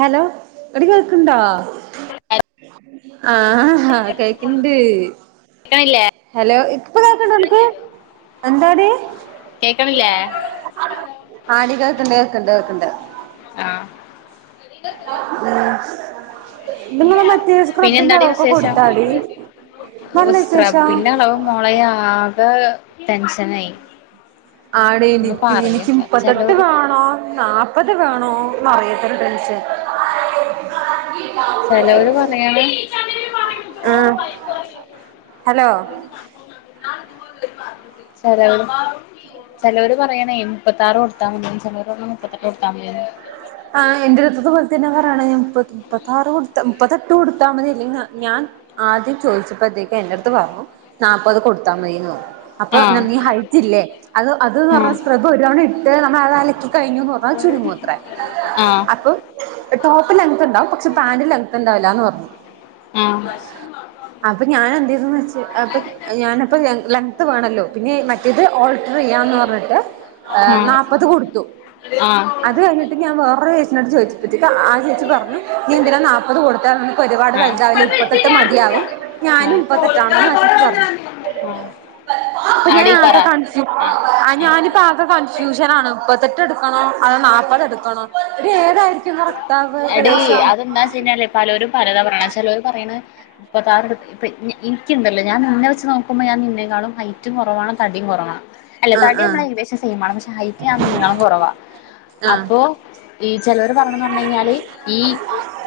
Hello എടി കേൾക്ക്ണ്ടോ [unintelligible] ആ ഹ കേക്ക്ണ്ട് [unintelligible] ഹലോ ഇക്ക് കേക്കണില്ലേ ആടി കേക്ക്ണ്ട് കേക്ക്ണ്ട് കേക്ക്ണ്ട് ആഹ് മ്ഹ് പിന്നെ ഇങ്ങള് മറ്റേ പിന്നെ സ്ക്രബ്ബിന്റെ എന്താടി അളവൊക്കെ വിശേഷം കൊടുത്താടീ നല്ല വിശേഷം പിന്നെ അളവ് മോളെ ആക ടെൻഷനായി ആണ് ഒന്നും എനിക്കും എനിക്കും പറയണ്ട മുപ്പത്തെട്ട് ചെലോര് വേണോ നാ പ്പത് വേണോ എന്ന് അറിയാത്തൊരു ടെൻഷൻ ചെലോര് പറയാണ് ആഹ് ഹലോ [unintelligible] ചെലോര് പറയണേ മുപ്പത്താറ് കൊടുത്താ മതിയെന്ന് ചെലവര് പറയുന്നു മുപ്പത്തെട്ട് കൊടുത്താ മതിയെന്നു ആഹ് എന്റെ അടുത്ത് ഇതുപോല തന്നെ പറയണ് ഞാൻ മുപ്പ മുപ്പത്താറ് കൊടുത്ത മുപ്പത്തെട്ട് കൊടുത്താ മതി ഇല്ലെങ്കി ന ഞാൻ ആദ്യം ചോയിച്ചപ്പഴ്ത്തേക്കും എന്റെടുത്ത് പറഞ്ഞു നാപ്പത് കൊടുത്താൽ മതീന്ന് പറഞ്ഞു അപ്പൊ ന ആഹ് നീ ഹൈറ്റില്ലേ അത് അത് ന്ന് പറഞ്ഞ ആഹ് സ്ക്രബ് ഒരു തവണ ഇട്ട് നമ്മള് അത് അലക്കി കഴിഞ്ഞുന്ന് പറ അപ്പൊ അത് ചുരുങ്ങു അത്രേ ആഹ് അ അപ്പം ടോപ്പ് ലെങ്ങ്ന്ത് ഉണ്ടാവും പക്ഷെ പാന്റ് ലെങ്ങ്ന്ത് ഉണ്ടാവില്ലാന്ന് പറഞ്ഞു ആഹ് അപ്പം ഞാൻ എന്തെയ്തൂന്ന് വെച്ച് അപ്പം ഞാനപ്പം ലെങ് ലെങ്ന്ത് വേണല്ലോ പിന്നെ മറ്റേത് ഓൾട്ടറെയ്യാന്ന് പറഞ്ഞിട്ട് ആ നാപ്പത് കൊടുത്തു അ ത് കഴിഞ്ഞിട്ട് ഞാൻ വേറൊരു [unintelligible] ചോയ്ച്ച് അപ്പഴ്ത്തേക്ക് ആ ചേച്ചി പറഞ്ഞു നീ എന്തിന നാപ്പത് കൊടുത്തെ നിനക്ക് ഒരുപാട് ആ വലുതാവില്ലേ മുപ്പത്തെട്ട് മതിയാകും ആ ഞാനും മുപ്പത്തെട്ടാണെന്ന് ആ ചേച്ചി പറഞ്ഞു അപ്പം ഞാൻ ആടി ആക പറ കൺ ആ ആഹ് ആ ഞാനിപ്പം ആക കൺഫ്യൂഷൻ ആണ് മുപ്പത്തെട്ട് എടുക്കണോ അതോ നാപ്പത് എടു ക്കണോ എടി ഏതായിരിക്കും കറക്റ്റാവുക ഏകദേശം [unintelligible] പലോരും പലത പറണെ ചെലോര് പറയണ് മുപ്പത്താറേട് ഇപ്പ ഈ ന എനിക്കിണ്ടല്ലോ ഞാൻ നിന്നെ വെച്ച് നോക്കുമ്പം ഞാൻ നിന്നേക്കാളും ഹൈറ്റും കൊറവാണ് തടിയും കൊറവാണ് അല്ല ആഹ് തടി ആഹ് നമ്മള് ഏകദേശം സെയിമാണ് പക്ഷെ ഹൈറ്റ് ഞാൻ നിന്നെ ക്കാളും കൊറവാ ആഹ് അപ്പൊ ഈ ചെലവര് പറണെന്ന് പറഞ്ഞ് കഴിഞ്ഞാല് ഈ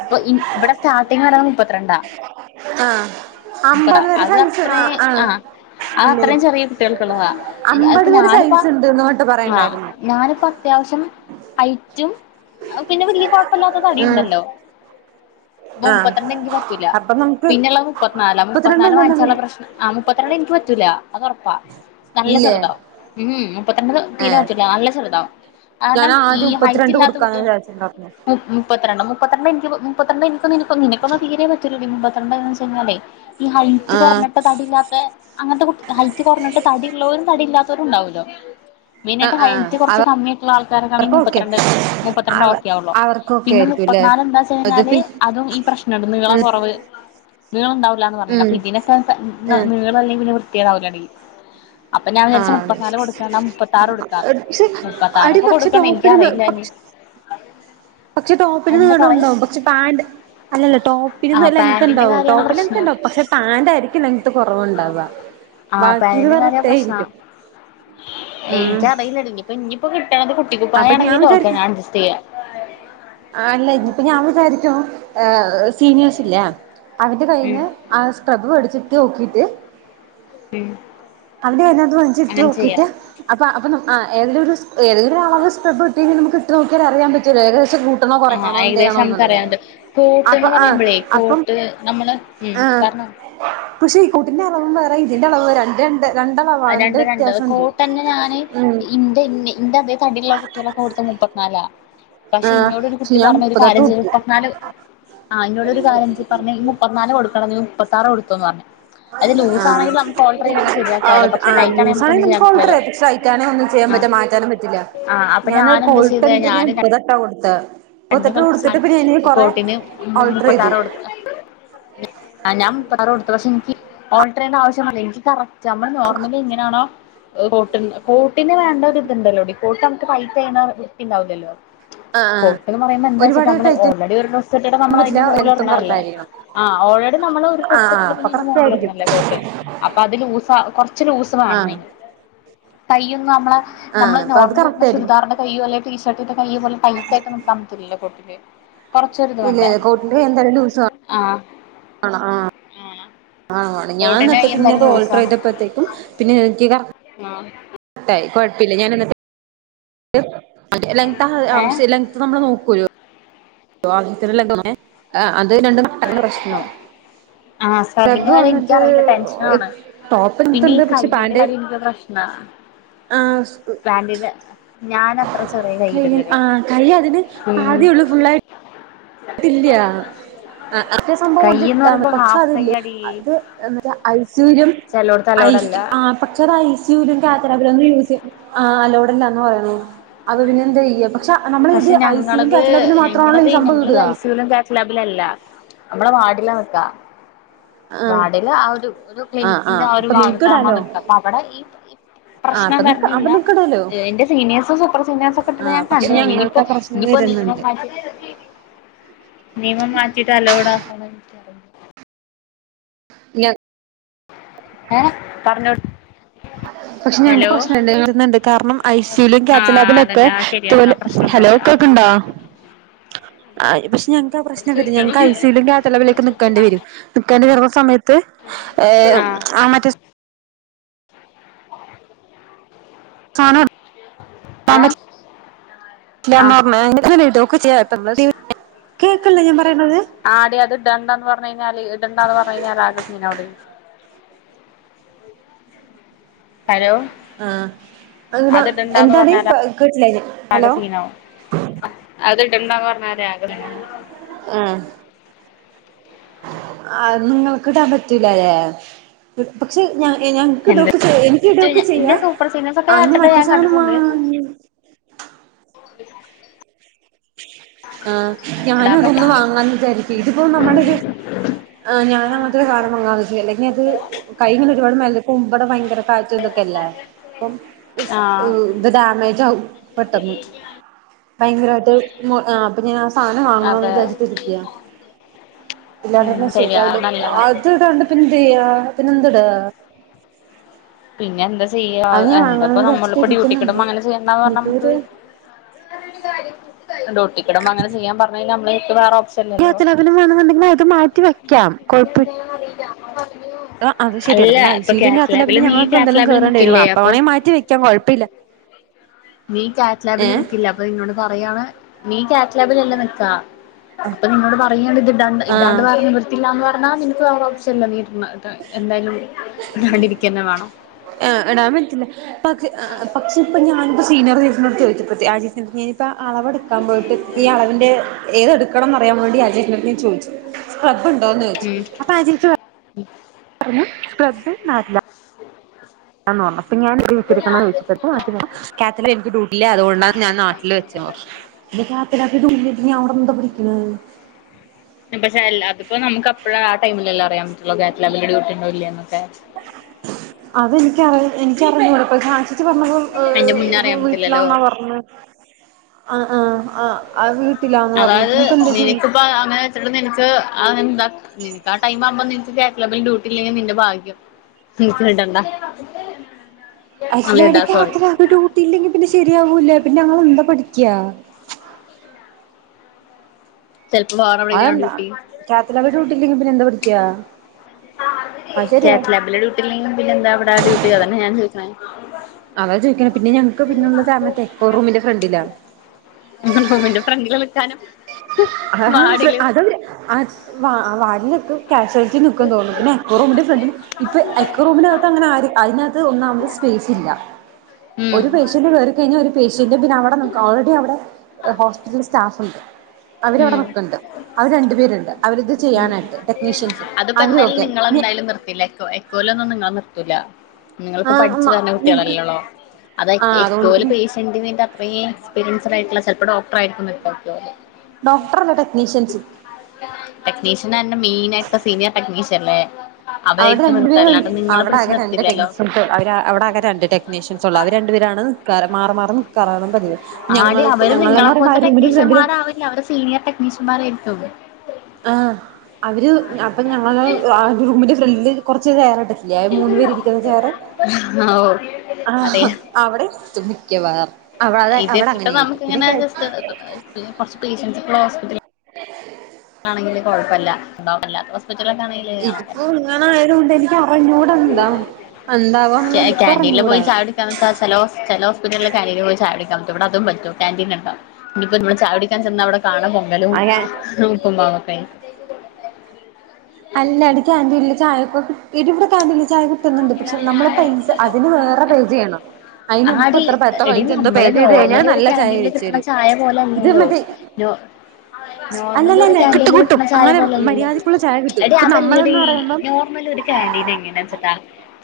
ഇപ്പം ഇ ഇവിടെ സ്റ്റാർട്ടിങ് അളവ് മുപ്പത്തിരണ്ടാ ആഹ് മുപ്പത അമ്പത് വരെ അത് സൈസ് അത്രേം ആഹ് ആ ഇല്ലല്ലേ അത്രയും ചെറിയ കുട്ടിൾക്ക്ള്ളതാ അതിപ്പ അമ്പത് വരെ ഞാനിപ്പ സൈസ് ഉണ്ട്ന്ന് പറഞ്ഞിട്ട് ആഹ് പറയണ്ടായിരുന്നു ഞാന്പ്പ അത്യാവശ്യം ഹൈറ്റും പിന്നെ വെല്ല്യ കൊഴ ഇപ്പല്ലാത്ത തടി ഉം ഇണ്ടല്ലോ അപ്പൊ ആഹ് മുപ്പത്ത് രണ്ട് എനിക്ക് പറ്റൂല. അപ്പൊ നമുക്ക് പിന്നെള്ള മു മുപ്പത്തിനാല് മുപ്പത്തിനാല് മുപ്പത്തിരണ്ടല്ലല്ലോ വ വാങ്ങിച്ചാനുള്ള പ്രശ്നം ആഹ് മുപ്പത്തിരണ്ട് എനിക്ക് പറ്റൂല അത് ഉറപ്പാ നല്ല ഇല്ലേ ചെറുതാ പിന്നെ മുപ്പത്തിരണ്ട് തീരെ ഏഹ് പറ്റൂല്ല നല്ല ചെറുതാ ഞാൻ കാരണം ഈ ആദ്യം ഹൈറ്റ് മുപ്പത്തിരണ്ട് ഇല്ലാത്ത കൊടുക്കാന്ന് കുട്ട് വിചാരിച്ചിണ്ടായിരുന്നു മ്മ് മ് മുപ്പത്തിരണ്ട് മുപ്പത്തിരണ്ട് എനിക്ക് മുപ്പത്തി രണ്ട് എനിക്കും നിഅനക്കൊന്നും തീരെേ പറ്റൂലടി മുപ്പത്തിരണ്ടന്ന് വെച്ചഴിഞ്ഞാലേ ഈ ഹൈറ്റ് ആഹ് കുറഞ്ഞിട്ട് തടില്ലാത്തെ അങ്ങനത്തെ കു ഹൈറ്റ് കുറഞ്ഞിട്ട് തടി ഉള്ളവരും തടില്ലാത്തവരും ഉണ്ടാവല്ലോ ആഹ് മെയിനായിട്ട് ആഹ് ഹയ്റ്റ് അവ കുറച്ച് കമ്മി ആയിട്ടുള്ള ആൾക്കാരൊക്കൊണെങ്കി അവർക്കൊക്കെ മുപ്പത്തിരണ്ട് മുപ്പത്തി രണ്ട് അവ ഒക്കെ ആവുള്ളു അവർക്കൊക്കെ പിന്നെ ആയിരിക്കുംല്ലേ മുപ്പത്തിനാല് എന്താ വച്ചഴിഞ്ഞാല് അതിപ്പി അതും ഈ പ്രശ്ണണ്ട് നീളം ഉം കുറവ് നീളുണ്ടാവൂല്ല എന്ന് പറഞ ഉം അപ്പൊ ഇതിനക്കെ ഉം നീളല്ലെങ്കി പിന്നെ വൃത്തിയോവില്ലാണ്ടെങ്കിൽ അപ്പൊ ഞാൻ വിചാരിച്ചു ആഹ് മുപ്പത്തിനാല് കൊടുക്കണ്ണം മുപ്പത്താറ് കൊടുക്ക പക്ഷെ മുപ്പത്താറ അടി ഒക്കെ പക്ഷെ കൊടുക്കണ്ണം ടോപ്പിന് എനിക്കറില്ല ഇനി പക്ഷ പക്ഷെ ടോപ്പിന് എന്താ നീളം പറയ് ഉണ്ടാവും പക്ഷെ പാന്റ് അല്ല ല്ല ടോപ്പിന്ന് ആഹ് ലെങ്ത് പാന്റിന്റെ ഇണ്ടാവും കാര്യാണ് ടോപ്പിൽ പ്രശ്നം പക്ഷെ പാന്റ് ആയിരിക്കും ലങ്ത്ത് കൊറവുണ്ടാവ വാൾക്കിത്‌ പറഞ്ഞിട്ട് എനിക്കറിയില്ല ഇന്നിപ്പ ഇനിയിപ്പോ കിട്ടാണ്ട് കുട്ടി അപ്പൊ കുപ്പയാന്നെങ്കിൽ ഓക്കേയാണ് അഡ്ജസ്റ്റ് ചെയ്യാം ആ അല്ല ഇനിയിപ്പ ഞാൻ വിചാരിച്ചു. ഏഹ്, സീനിയേഴ്സ് ഇല്ലേ അവര്ടെ ഉം കയ്യ്ന്ന് ആഹ് സ്ക്രബ് അടിച്ചിട്ട് നോക്കിട്ട് ട്ടിന് അവിടെരുന്നത അഞ്ജ്ട്ട് നോക്കിട്ട് അപ്പ അപ്പ നം ആഹ് ഏതൊരു സ് എതെങ്കിലൊരു അളവ് സ്ടപെട്ടീനെങ്ങി നമ്മക്ക് ഇട്ട് നോക്കിയ അറിയാ പറ്റല്ലോ ഏകദേശം കൂ വേട്ടണോ ആഹ് കൊറക്കണോ എന്തിയെണോ ഏകദേശം എന്നുള്ളത് നമുക്കറിയാണ്ട് അപ്പൊ കോട്ട്ന്ന് ആഹ് പറയുമ്പഴേ അപ്പം കോട്ട് നമ്മള് ഉം ആഹ് പറഞ്ഞോ പക്ഷെ ഈക്കൂട്ടിന്റെ അളവും വേറെ ഇതിന്റെ അളവ് വേറെ രണ്ട് ര ത് രണ്ടളവാണ് എന്നത് രണ്ട് വ്യത്യാസണ്ട് മ് ഇണ്ണി ഇന്റെ അതേ തടിള്ള കുട്ടികളൊക്കെ കൊടുത്തത്‌ മുപ്പത്തിനാലാ പക്ഷെ ആ ഇന്നോട് ഒരു പക്ഷെ കുട്ടി ഞാൻ പറഞ്ഞ ഒരു ഇപ്പ തൊട്ട് കാര്യം ഇജ് കുടിക്കും മുപ്പത്നാല് ആ ഇന്നോട് ഒരു കാര്യം ഇജ് പറഞ്ഞ ഈ മുപ്പത്തിനാല് കൊടുക്കണംന്ന് മുപ്പത്താറ് കൊടുതൊന്ന് പറഞ് അത് ലൂസ് ആണെങ്കിൽ നമുക്ക്ഓൾട്ടറീതിട്ട് ഓ ആ ലൂസ് ആണെങ്കിൽ നമുക്ക് ഓൾട്ടറയ്യ പക്ഷെ അയിക്കാനും ഒന്നും ചെയാൻ ആഹ് പറ്റാ മാറ്റാനും പറ്റില്ല ആഹ് അപ്പൊ ഞാനൊരു ഞാനെന്താ ചെയ്തേ ക്കൂട്ടണ്ട് ഞാൻ ഞാന് ഇപ്പയാട്ടാ കൊടുത്തെ രണ്ടും മുപ്പത്തെട്ട് കൊടുത്തിട്ട് പിന്നെ ഇനി കൽപ്പിച്ച് കൊറെ കോട്ടിന് ഓൾട്ടർ ചെയ്തു മുപ്പത്താറൊടുത്ത് ആഹ് ഞാൻ മുപ്പത്താർ കൊടുത്തു പക്ഷെ എനിക്ക് ഓൾട്ടർ ചെയ്യണ്ട ആവശ്യവന്നില്ല എനിക്ക് കറക് ച്ചമ്മൾ നോർമലി എങ്ങനെയാണോ കൊട്ട് കോട്ടിന് വേണ്ട ഒരിതുണ്ടല്ലോടി കോട്ട് അൻക് പൈറ്റയിഞ്ഞ വൃത്തിണ്ടാവില്ലല്ലോ ആഹ് ആഹ് കൊട്ട്ന്ന് പറയുന്നത് എന്താച്ട്ട ഒരുപാട് നമ്മള് ടൈറ്റ് ഓൾറെഡി ഒരു ഡ്രസ്സ് ഇട്ടിട്ട നമ്മൾ അതിന്റെ പറ്റില്ല മുകളിൽ ലെങ്ത്തും കറക്റ്റ് ഇടണതല്ലേ ആയിരിക്കണം ആ ഓൾറെഡി നമ്മള് ഒരു ആഹ് ആഹ് ഡ്രെസ്സിട്ടിട്ട് അപ്പൊ പിന്ന അയ്‌ന്റെ കറക്റ്റ് മോൾല് ഇടുന്നതല്ലേ ആയിരിക്കും കോട്ട് അപ്പൊ അത് ലൂസാ കൊർ ച്ച് ലൂസ് വേണം ആഹ് അയിന് കയ്യൊന്നും നമ്മള് ആഹ് നമ്മള് അപ്പൊ അത് കറക്റ്റ് നോർമലിടുന്നാ ആയിരിക്കും ചുരിദാറിൻന്റെ കയ്യോ അല്ലെ ടീഷർട്ടിന്റെ കയ്യ് പോലെ ടൈറ്റായി ട്ടില്ല പൊതുവെ കൊറച്ചൊരിത് വേണ്ടെ ഇല്ല ആഹ് ആണൊ ആഹ് ആണോ ഞാൻ കോട്ടിന് അന്ന്ട്ട് പിന്നെ അത് കയ്യെന്തായാലും ഓൾട്ടർയ്തപ്പോഴത്തേക്കും പിന്നെ ഇൻക് കറ ഉം ടൈ കുഴപ്പലേൽ ഞാനൊന്ന് ഓന്റെ ലെങ്ത്ത് ആ ഏ ആവശ്യം ലെങ്ത്ത് നമ്മൾ നോക്കൂല്ലോ [unintelligible] ആഹ് അത് രണ്ടും [unintelligible] പ്രശ്ണാവും ആ സ്ക്രബിന്റെ [unintelligible] കാര്യം വന്നിട്ട് എനിക്കറിയില്ല ടെൻഷനാണ് ടോപ്പ് എന്റടുത്ത്‌ പിന്നെ ഈ ഉണ്ട് പക്ഷെ കയ്യിന്റെ പാന്റ് കാര്യം എനിക്ക് പ്രശ്നാ ആഹ് പാന്റിന്റെ ഞാനത്ര ചെറിയ കൈ കയ്യിടല്ലടി ആഹ് കൈ അതിന് ഉം പാതിയേ ഉള്ളൂ ഫുള്ളായിട്ട് അതില്ല്യ ആഹ് അത്രെ സംഭവം കയ്യ്ന്ന് പറയുമ്പോ [unintelligible] പക്ഷെ ഹാഫ് അതില്ലേ കയ്യാടി അത് എന്ന്ച്ച [unintelligible] ചെലോട്ത് അലൗഡല്ല ആഹ് പക്ഷെ അത് ഐ സി യു ലും കാറ്ററാബിലൊന്നും യൂസ് ആഹ് അലൗഡല്ലാന്ന് പറയണു അത് പിന്നെ എന്ത് ചെയ്യ പക്ഷെ നമ്മളിത് പക്ഷെ ഐ സി യു ന്റെ ഞങ്ങളത് കാറ്റ ലാബില് മാത്രമാണല്ലോ ഈ സംഭവ് റ്റ ലാബിലല്ല നമ്മള വാർഡിലാ വെക്കാ ആ വാർഡില് ആ ഒരു ഒരു ക്ലിനിക്കിന്റെ ആ ഒരു അപ്പൊ നിങ്ങക്ക് ഭാഗത്താകുമ്പോ ഇടാലോ നിക്ക അപ്പൊ അവിടെ ഈ ഇ ആഹ് പ്രശ്നം അപ്പൊ നിക്ക അപ്പൊ വരണില്ല നിക്കണല്ലോ എന്റെ സീനിയേഴ്സും സൂപ്പർ സീനിയേർസൊക്കെ ഇട്ടിട്ട് ആഹ് ഞാൻ പക്ഷെ കണ്ടി ഞങ്ങൾക്ക് ഇനിയിപ്പോ ആ പ്രശ്നം ഇനിപ്പോ നിയമ വരുന്നുണ്ട് മാറ്റ നിയമം മാറ്റിട്ട അ ലൗഡ് ആക്കണേ യ്ക്കാ ഞ ഏഹ് പറ്ഞ്ഞോ [inaudible] പക്ഷേ ഞങ്ങക്ക് പ്രശ്നണ്ട് വർന്നുണ്ട് കാരണം ഐ സ യിലും ആ കാപ്സ ലാബിലും ഒക്കെ അതന്നെ ആ ശരിയാ ആ തോല് പ്രശ്നം ഹലോ ഉണ്ടാവൂല ആ കേക്ക്ണ്ടോ [inaudible] ആഹ് പക്ഷെ ഞങ്ങക്ക് ആ പ്രശ്നം വരും ഞങ്ങക്ക് ഐ സി യിലും കാത്തലവിലേക്ക് നിക്കണ്ടി വരും നിക്കണ്ടി വരുന്ന സമയ ത്ത് ഏഹ് ആഹ് മറ്റെ സ് സനോ ഏഹ് ആഹ് [unintelligible] ഓക്ക് ചെയ്യാൻ [unintelligible] കേക്കില്ലേ ഞാൻ പറയണത് ആടി അത് ഇടണ്ടാന്ന് പറഞ്ഞ് കയിഞ്ഞാല് ഇടണ്ടാ പറഞ്ഞ കഴിഞ്ഞാൽ ആകെ സീനാവും ടീ ഹലോ ആഹ് അഹ് ന്നാ അത് ഇടണ്ടാന്ന് എന്താഡി പറഞ്ഞാൽ ഇയ്ക്ക് മൻസ്സിലായില ഹലോ അത്ടണ്ടാന്ന് പറഞ്ഞാലേ ആഗ്രഹം ആഹ് ആഹ് നിങ്ങൾക്കിടാൻ പറ്റൂലല്ലേ പക്ഷെ ഞ എനി ഞാക്ക് എന്ത് ഇട്ഒക്കെ ചെയ്യ എനിക്കിട് യൊക്കെ ചെയ്യ ഇന്റെ സൂപ്പർ സീനിയേഴ്സ് ഒക്കെ ആയിന് ഇട്ടിട്ട് മറ്റേ ഞാൻ സാനം കണ്ടിട്ടുണ്ട് വാങ്ങണം ഞ്ഞ് ആഹ് ഞാനും ഇടാൻ പറ്റ ഇതൊന്ന് വാങ്ങാന്ന് ചാരിക്കെ ഇതിപ്പോ [unintelligible] ഏഹ് ഞാനത് [unintelligible] അല്ലെങ്കിൽ അത് കയ് ഞ് ഒരുപാട് മേ കുമ്പട ഭയങ്കര പാറ്റെം തൊക്കെല്ലേ പ്പം തുസ് ആഹ് ഓഹ് ത് ഡാമേജ് ആവും പെട്ടന്ന് ഭയങ്കരയിട്ട് മു ആ പന്ന് ഞാസ് സാനം അതെ വാങ്ങണന്ന്ച്ചിട്ടിരിക്കയാ ഉം ഇല്ലാപ്പം ശരിയാ ശരിയാവ് ല അത് നല്ലതാ അത് ടാണ്ട പ്പം ന്തെ യ്യ്യ പിന്നെന്ത ടാ പിന്നെ എന്താ ചെയ്യാ അത് ഞാൻ എന്താപ്പ വാങ്ങണന്ന് നമ്മളിപ്പോ ഡ്യൂട്ടി വിചാരിച്ചിട്ടിരിക്കുന്നുണ്ട് കിടുമ്പോ അങ്ങനെ ചെയ്യണ്ടാന്ന് പറഞ്ഞാ ഇനിയിപ്പോ നമക്ക് ഒരു ഡ്യൂട്ടിക്കിടുമ്പോ അങ്ങനെ ചെയ്യാൻ പറഞ്ഞ നമ്മള് വേറെപ്ഷ [unintelligible] ൽ അത് മാറ്റിവ വെക്കാം കുഴപ്പ ആ അത് ശരിണ് അല്ല പിന്ന ഇപ്പൊ ഐസിയു കാറ്റ് കാത്ത ലാമ്പില് ലാബില് നീ ഞങ്ങക്ക് കാറ്റ് എന്തലും ലാബില് കറേണ്ടി വരു നിക്കില്ലേ അപ്പൊ അപ്പവണേള് മാറ്റി വെക്കൻ കുഴപ്പമില്ല നീ കാറ്റ്ലാബില് നിക്കില്ല അപ്പൊ നിന്നോട് പറയയാണ് നീ കാറ്റ്ലാബിൽല്ല നിക്കാ അപ്പൊ നിന്നോട് പറയണ് ഇത് ഇടാണ്ട് ഇടാണ്ട് ആഹ് വേ നിവർത്തിയില്ലാന്ന് പറഞ്ഞാൽ നിനക്ക് വേരേ ഓപ്ഷൻഇല്ല നീ ഇടണ് ഇട എന്തായാലും ഇതാണ്ടിരിക്കഞ്ഞേ വേണം എഹ് ഇടാൻ പറ്റില്ല പക്ഷെ ആ ഹ് ആഹ്പക്ഷെ പ്പൊ ഞാനിപ്പ സീനിയർചേച്ചിനോട് ചോദിച്ച പ്പത്തേ ആ ചേചി ഞാനിപ്പ അളവെട് ക്കാ പോയിട്ട് ഈ അളവിന്റെ ഏതെടുക്കണംന്ന് അറിയാൻ വേണ്ടി അജയ് ട്ടന്റെ ട്ത്ത് ഞാ ചോദിച്ചു സ് ക്കപ്പ് ണ്ട ന്ന് യിച്ചു അപ്പ ആ ചേച്ചി പ റഞ്ഞു ഫ്ലബ് നാട്ടിലാ ന്ന് പറ്ഞ്ഞു അപ്പ ഞാൻ ഇട്ടിരിക്കുന്നെ [unintelligible] കാത്തല എനിക്ക് ഡ്യൂട്ടില്ലാ അതുകൊണ്ടാ ഞാൻ നാട്ടില് വെച്ചെ പറ്ഞ്ഞു ഇ കാത്തലാബി [unintelligible] നി അവിടെ എന്താ പടിക്ക്ണ പക്ഷെ അല്ലാ അത്പ്പോ നമുക്ക്പ്പഴാ ആ ടൈമിലല്ലാ അറിയാൻ പറ്റുള്ളോ കാതലാബി ഡ്യൂട്ടി ണ്ടോ ഇല്ലയന്നൊക്കെ അത് ഇൻക്ക് അറി എനിക്കറിഞ്ഞൂടാ പക്ഷേ ച്ചി പറഞ്ഞത് അയിന്റെ മുന്നേ അറിയാൻ പറ്റില്ലല്ലോ വീട്ടിലാന്നാ പറ്ഞ്ഞേ ആഹ് ആഹ് ആഹ്ആ വീ അതായത് നിനക്ക് പ്പ അങ്ങനെ നിന എന്താ നിക്ക് ആടൈ ആുമ്പ നിനയാലബിൽ ഡ്യൂട്ടി ഇല്ലെങ്കിൽ നിന്റെ ഭാഗ്യം [unintelligible] ഇടാ അതിലടയ്ക്ക് സോറി അത്ര ട്യൂട്ടിയില്ലെങ്കി പിന്നെ ശെരിയാകൂലേ പിന്നെ ഞങ്ങ എന്താ പഠിക്കുക ചിലപ്പം വാറെവിളാണ് ഡ്യൂട്ടി ക്യാപിലറി ടുട്ടി ഇലേങ്കിൽ പിന്നെ എന്ത പഠിക്കാ അത് കേ ശരിയാ പബിലെ ഡ്യൂട്ടിയില്ലെങ്കിലും പിന്നെ എന്താ അവിടെ ഡ്യൂട്ടി അതന്നെ ഞാൻ ചോദിക്കണേ അതാ ചോദിക്കണ പിന്നെ ഞങ്ങക്ക് പിന്നുള്ള താമത്തെ എക്കോറൂമിന്റെ ഫ്രണ്ടിലാ മിന്റെ ഫ്രണ്ടില് വിളക്കാനും അഹാ അത് അട്സ് വാടിലൊക്കെ കാക്ഷലറ്റി ദുഃഖ തോന്നൂ പിന്നെ എറുംന്റെ ഫ്രണ്ടിൽ ഇപ്പൊ എക്ക റൂമിനകത്ത് അങ്ങനെ ആ അതിനകത്ത് ഒന്നുംാവുമുടെ സ്പേസ് ഇല്ല ഉം ഒരു പേഷ്യൻ്റ് വരു ഴിഞ്ഞൽ ഒരു പേഷ്യന്റ് പിന്നെ അടെ ഓൾറെഡി അടെ ഹോസ്പിറ്റലൽ സ്റ്റാഫ് ഉണ്ട് അവരവിടെ ഉം നക്കുണ്ട് അവര് രണ്ടു പേരുണ്ട് അവരി ഇത് ഉം ചെയ്യാനായിട്ട് ടെക്നീഷ്യൻസ് അതിപ്പോ അവരും എന്തായാലും ഒക്കെ നിങ്ങള എന്തായാലും നിർത്തില്ല എക്കല ഒന്നും നിങ്ങ നിർത്തൂല നിങ്ങളിപ്പോ ആഹ് പഠിച്ചു പറഞ്ഞ ഞങ്ങക്ക് കുട്ടികളല്ലള്ളോ അത ആഹ് അതുകൊണ്ട് എലും പിന്നെ പ എന്തിന് ൻ്റെ അപ്പയ് എസ്പീരിയൻസ്ഡായിയിുള്ള ചിലപ്പോൾ ഡോ എായിരിക്കക്ക ഡോക്ടറല്ല ടെക്നീഷ്യൻസ് ടെക്നീഷ്യൻെ റഞ്ഞാൽമെയിനായിട്ട സീനിയർ ടെക്നീഷ്യൻല്ലേ അവ അവിടെ ആരിക്ക നിർത്താാനിങ്ങളെ പിടിിച്ചു നിർത്തില്ലല്ലോ അവ അവിടെ അകെ രണ്ട് ടെക്നീഷ്യൻസ ഉള്ള അവര് രണ്ടു പേരാണ് മാറ മാറുന്നു കറണം പതി ആടി ഞങ്ങൾക്ക് അവര് നിങ്ങളെ ഞങ്ങളുംണ്ടും പോലത്തെ ഫ്രണ്ടിലും ടെക്നീഷ്യന്മാരാവില്ല അവര് സീനിയർ ടെക്നീഷ്യന്മാരായിരിത്തും ആ അവര് അപ്പൊ ഞങ്ങ റൂമിന്റെ ഫ്രണ്ടില് കുറച്ച് കയറട്ടണ്ട് ഇല്ല മൂന്ന് പേ ഇരിക്കുന്ന ചെയ്റ് ഹഹാ ആ അവിടെത്തും മിക്കവാറും അത ഇത് അവിടെ ഇട്ടിട്ട് അങ്ങനെ ആായിരിക്കും പിന്നെ നമുക്കിങ്ങനെ ജസ്റ്റ് കുറച്ച് പേഷ്യൻസ് ുള്ളഹോസ്പ ആണെങ്ക കുഴപ്പമല്ല ഉണ്ടല്ല ഹോസ്പിറ്റലൊക്കെ ആണെങ്കിൽ ഇതിപ്പോൊ ഇങ്ങനെ ആയത കൊൊണ്ട് എനിക്ക് അറിഞ്ഞുട എന്താ എന്താവാ എന്ന എനിക്ക് പറഞ്ഞുടാ ച ഹോസ്പിറ്റലില കയവി ഇവി അതും പറ്റും കാക്ൻറീൻ ഉണ്ടും [unintelligible] ഇനിയിപ്പോ നമ്മള ചവിടിക്കാൻ ചെന്ന അവിടെ കാണാ പൊലും നക്കുമ്പൊക്കെ അല്ല അടിക്ൻറില്ല ചായൊക്കെ ഇടി ഇവിടെ ക്ൻറില്ല ചായ പണ്ട് പക്ഷെ നമ്മളിപ്പോ അതിന് വേറെ പേച ചെയ്യണം അതിന് ആ ഇപ്പ അടി എത്ര പത്തോ എടി പതിനഞ്ചോ എന്തോ പേ നമ്മള് ചെയ്ത് കഴിഞ്ഞാൽ നോർമലി ഒരു നല്ല ചായ കാക്ാന്റീനിൽ വെച്ച് കിട്ടണ തരും ചായ ഇത് പോലെല്ലല്ലോ മറ്റേ നേ അല്ലല്ലല്ല കിട്ടും നോർമലകേൻ്റിന്ന് കിട്ടും കിട്ടണ ചായ അങ്ങനെ പോലെല്ലല്ലേ മര്യാദക്കുള്ള ചായ കിട്ടും എടി ഇപ്പൊ അതല്ലടി നമ്മളെന്ന് പറയുമ്പം നോർമല് ഒരു കാൻ്റി ൻ്റിന്എങ്ങനാ വെച്ചട്ടാ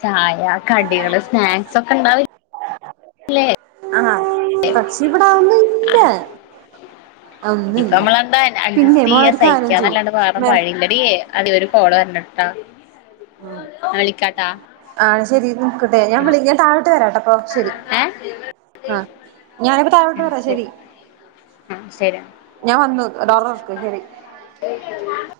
ചായ കടികള് സ്നാക്സ് ഒക്കെ ഉണ്ട കില്ലെ ആഹ് പക്ഷ ഇവിടാതൊന്ന ഇല്ല ഇനിയിപ്പ ഒന്നുല്ല നമ്മളെന്താ പിന്നെ അഡജസ്റ്റ് മോളെ ചെയ്യാ ഒരു കാര്യം ചെയ്യ് സഹിക്കാന്നല്ലാണ്ട് വേറും മേ പഴിയില്ല അ അത്വരു കോട വഞ്ഞിട്ടാ വിളിക്കാട്ടാ ആഹ ശരി നോക്കട്ടെ ഞാൻ ഉം വിളിക്കട്ട താഴത്ത് വരാട്ടോ അപ്പ ശെരി ഏ ആഹ ഞാനിപ്പോ താഴോട്ട് പരാ ശരി ആ ശരി ഞാൻ വന്നു ഡോർ തുറക്ക് ശരി ശരി നാണു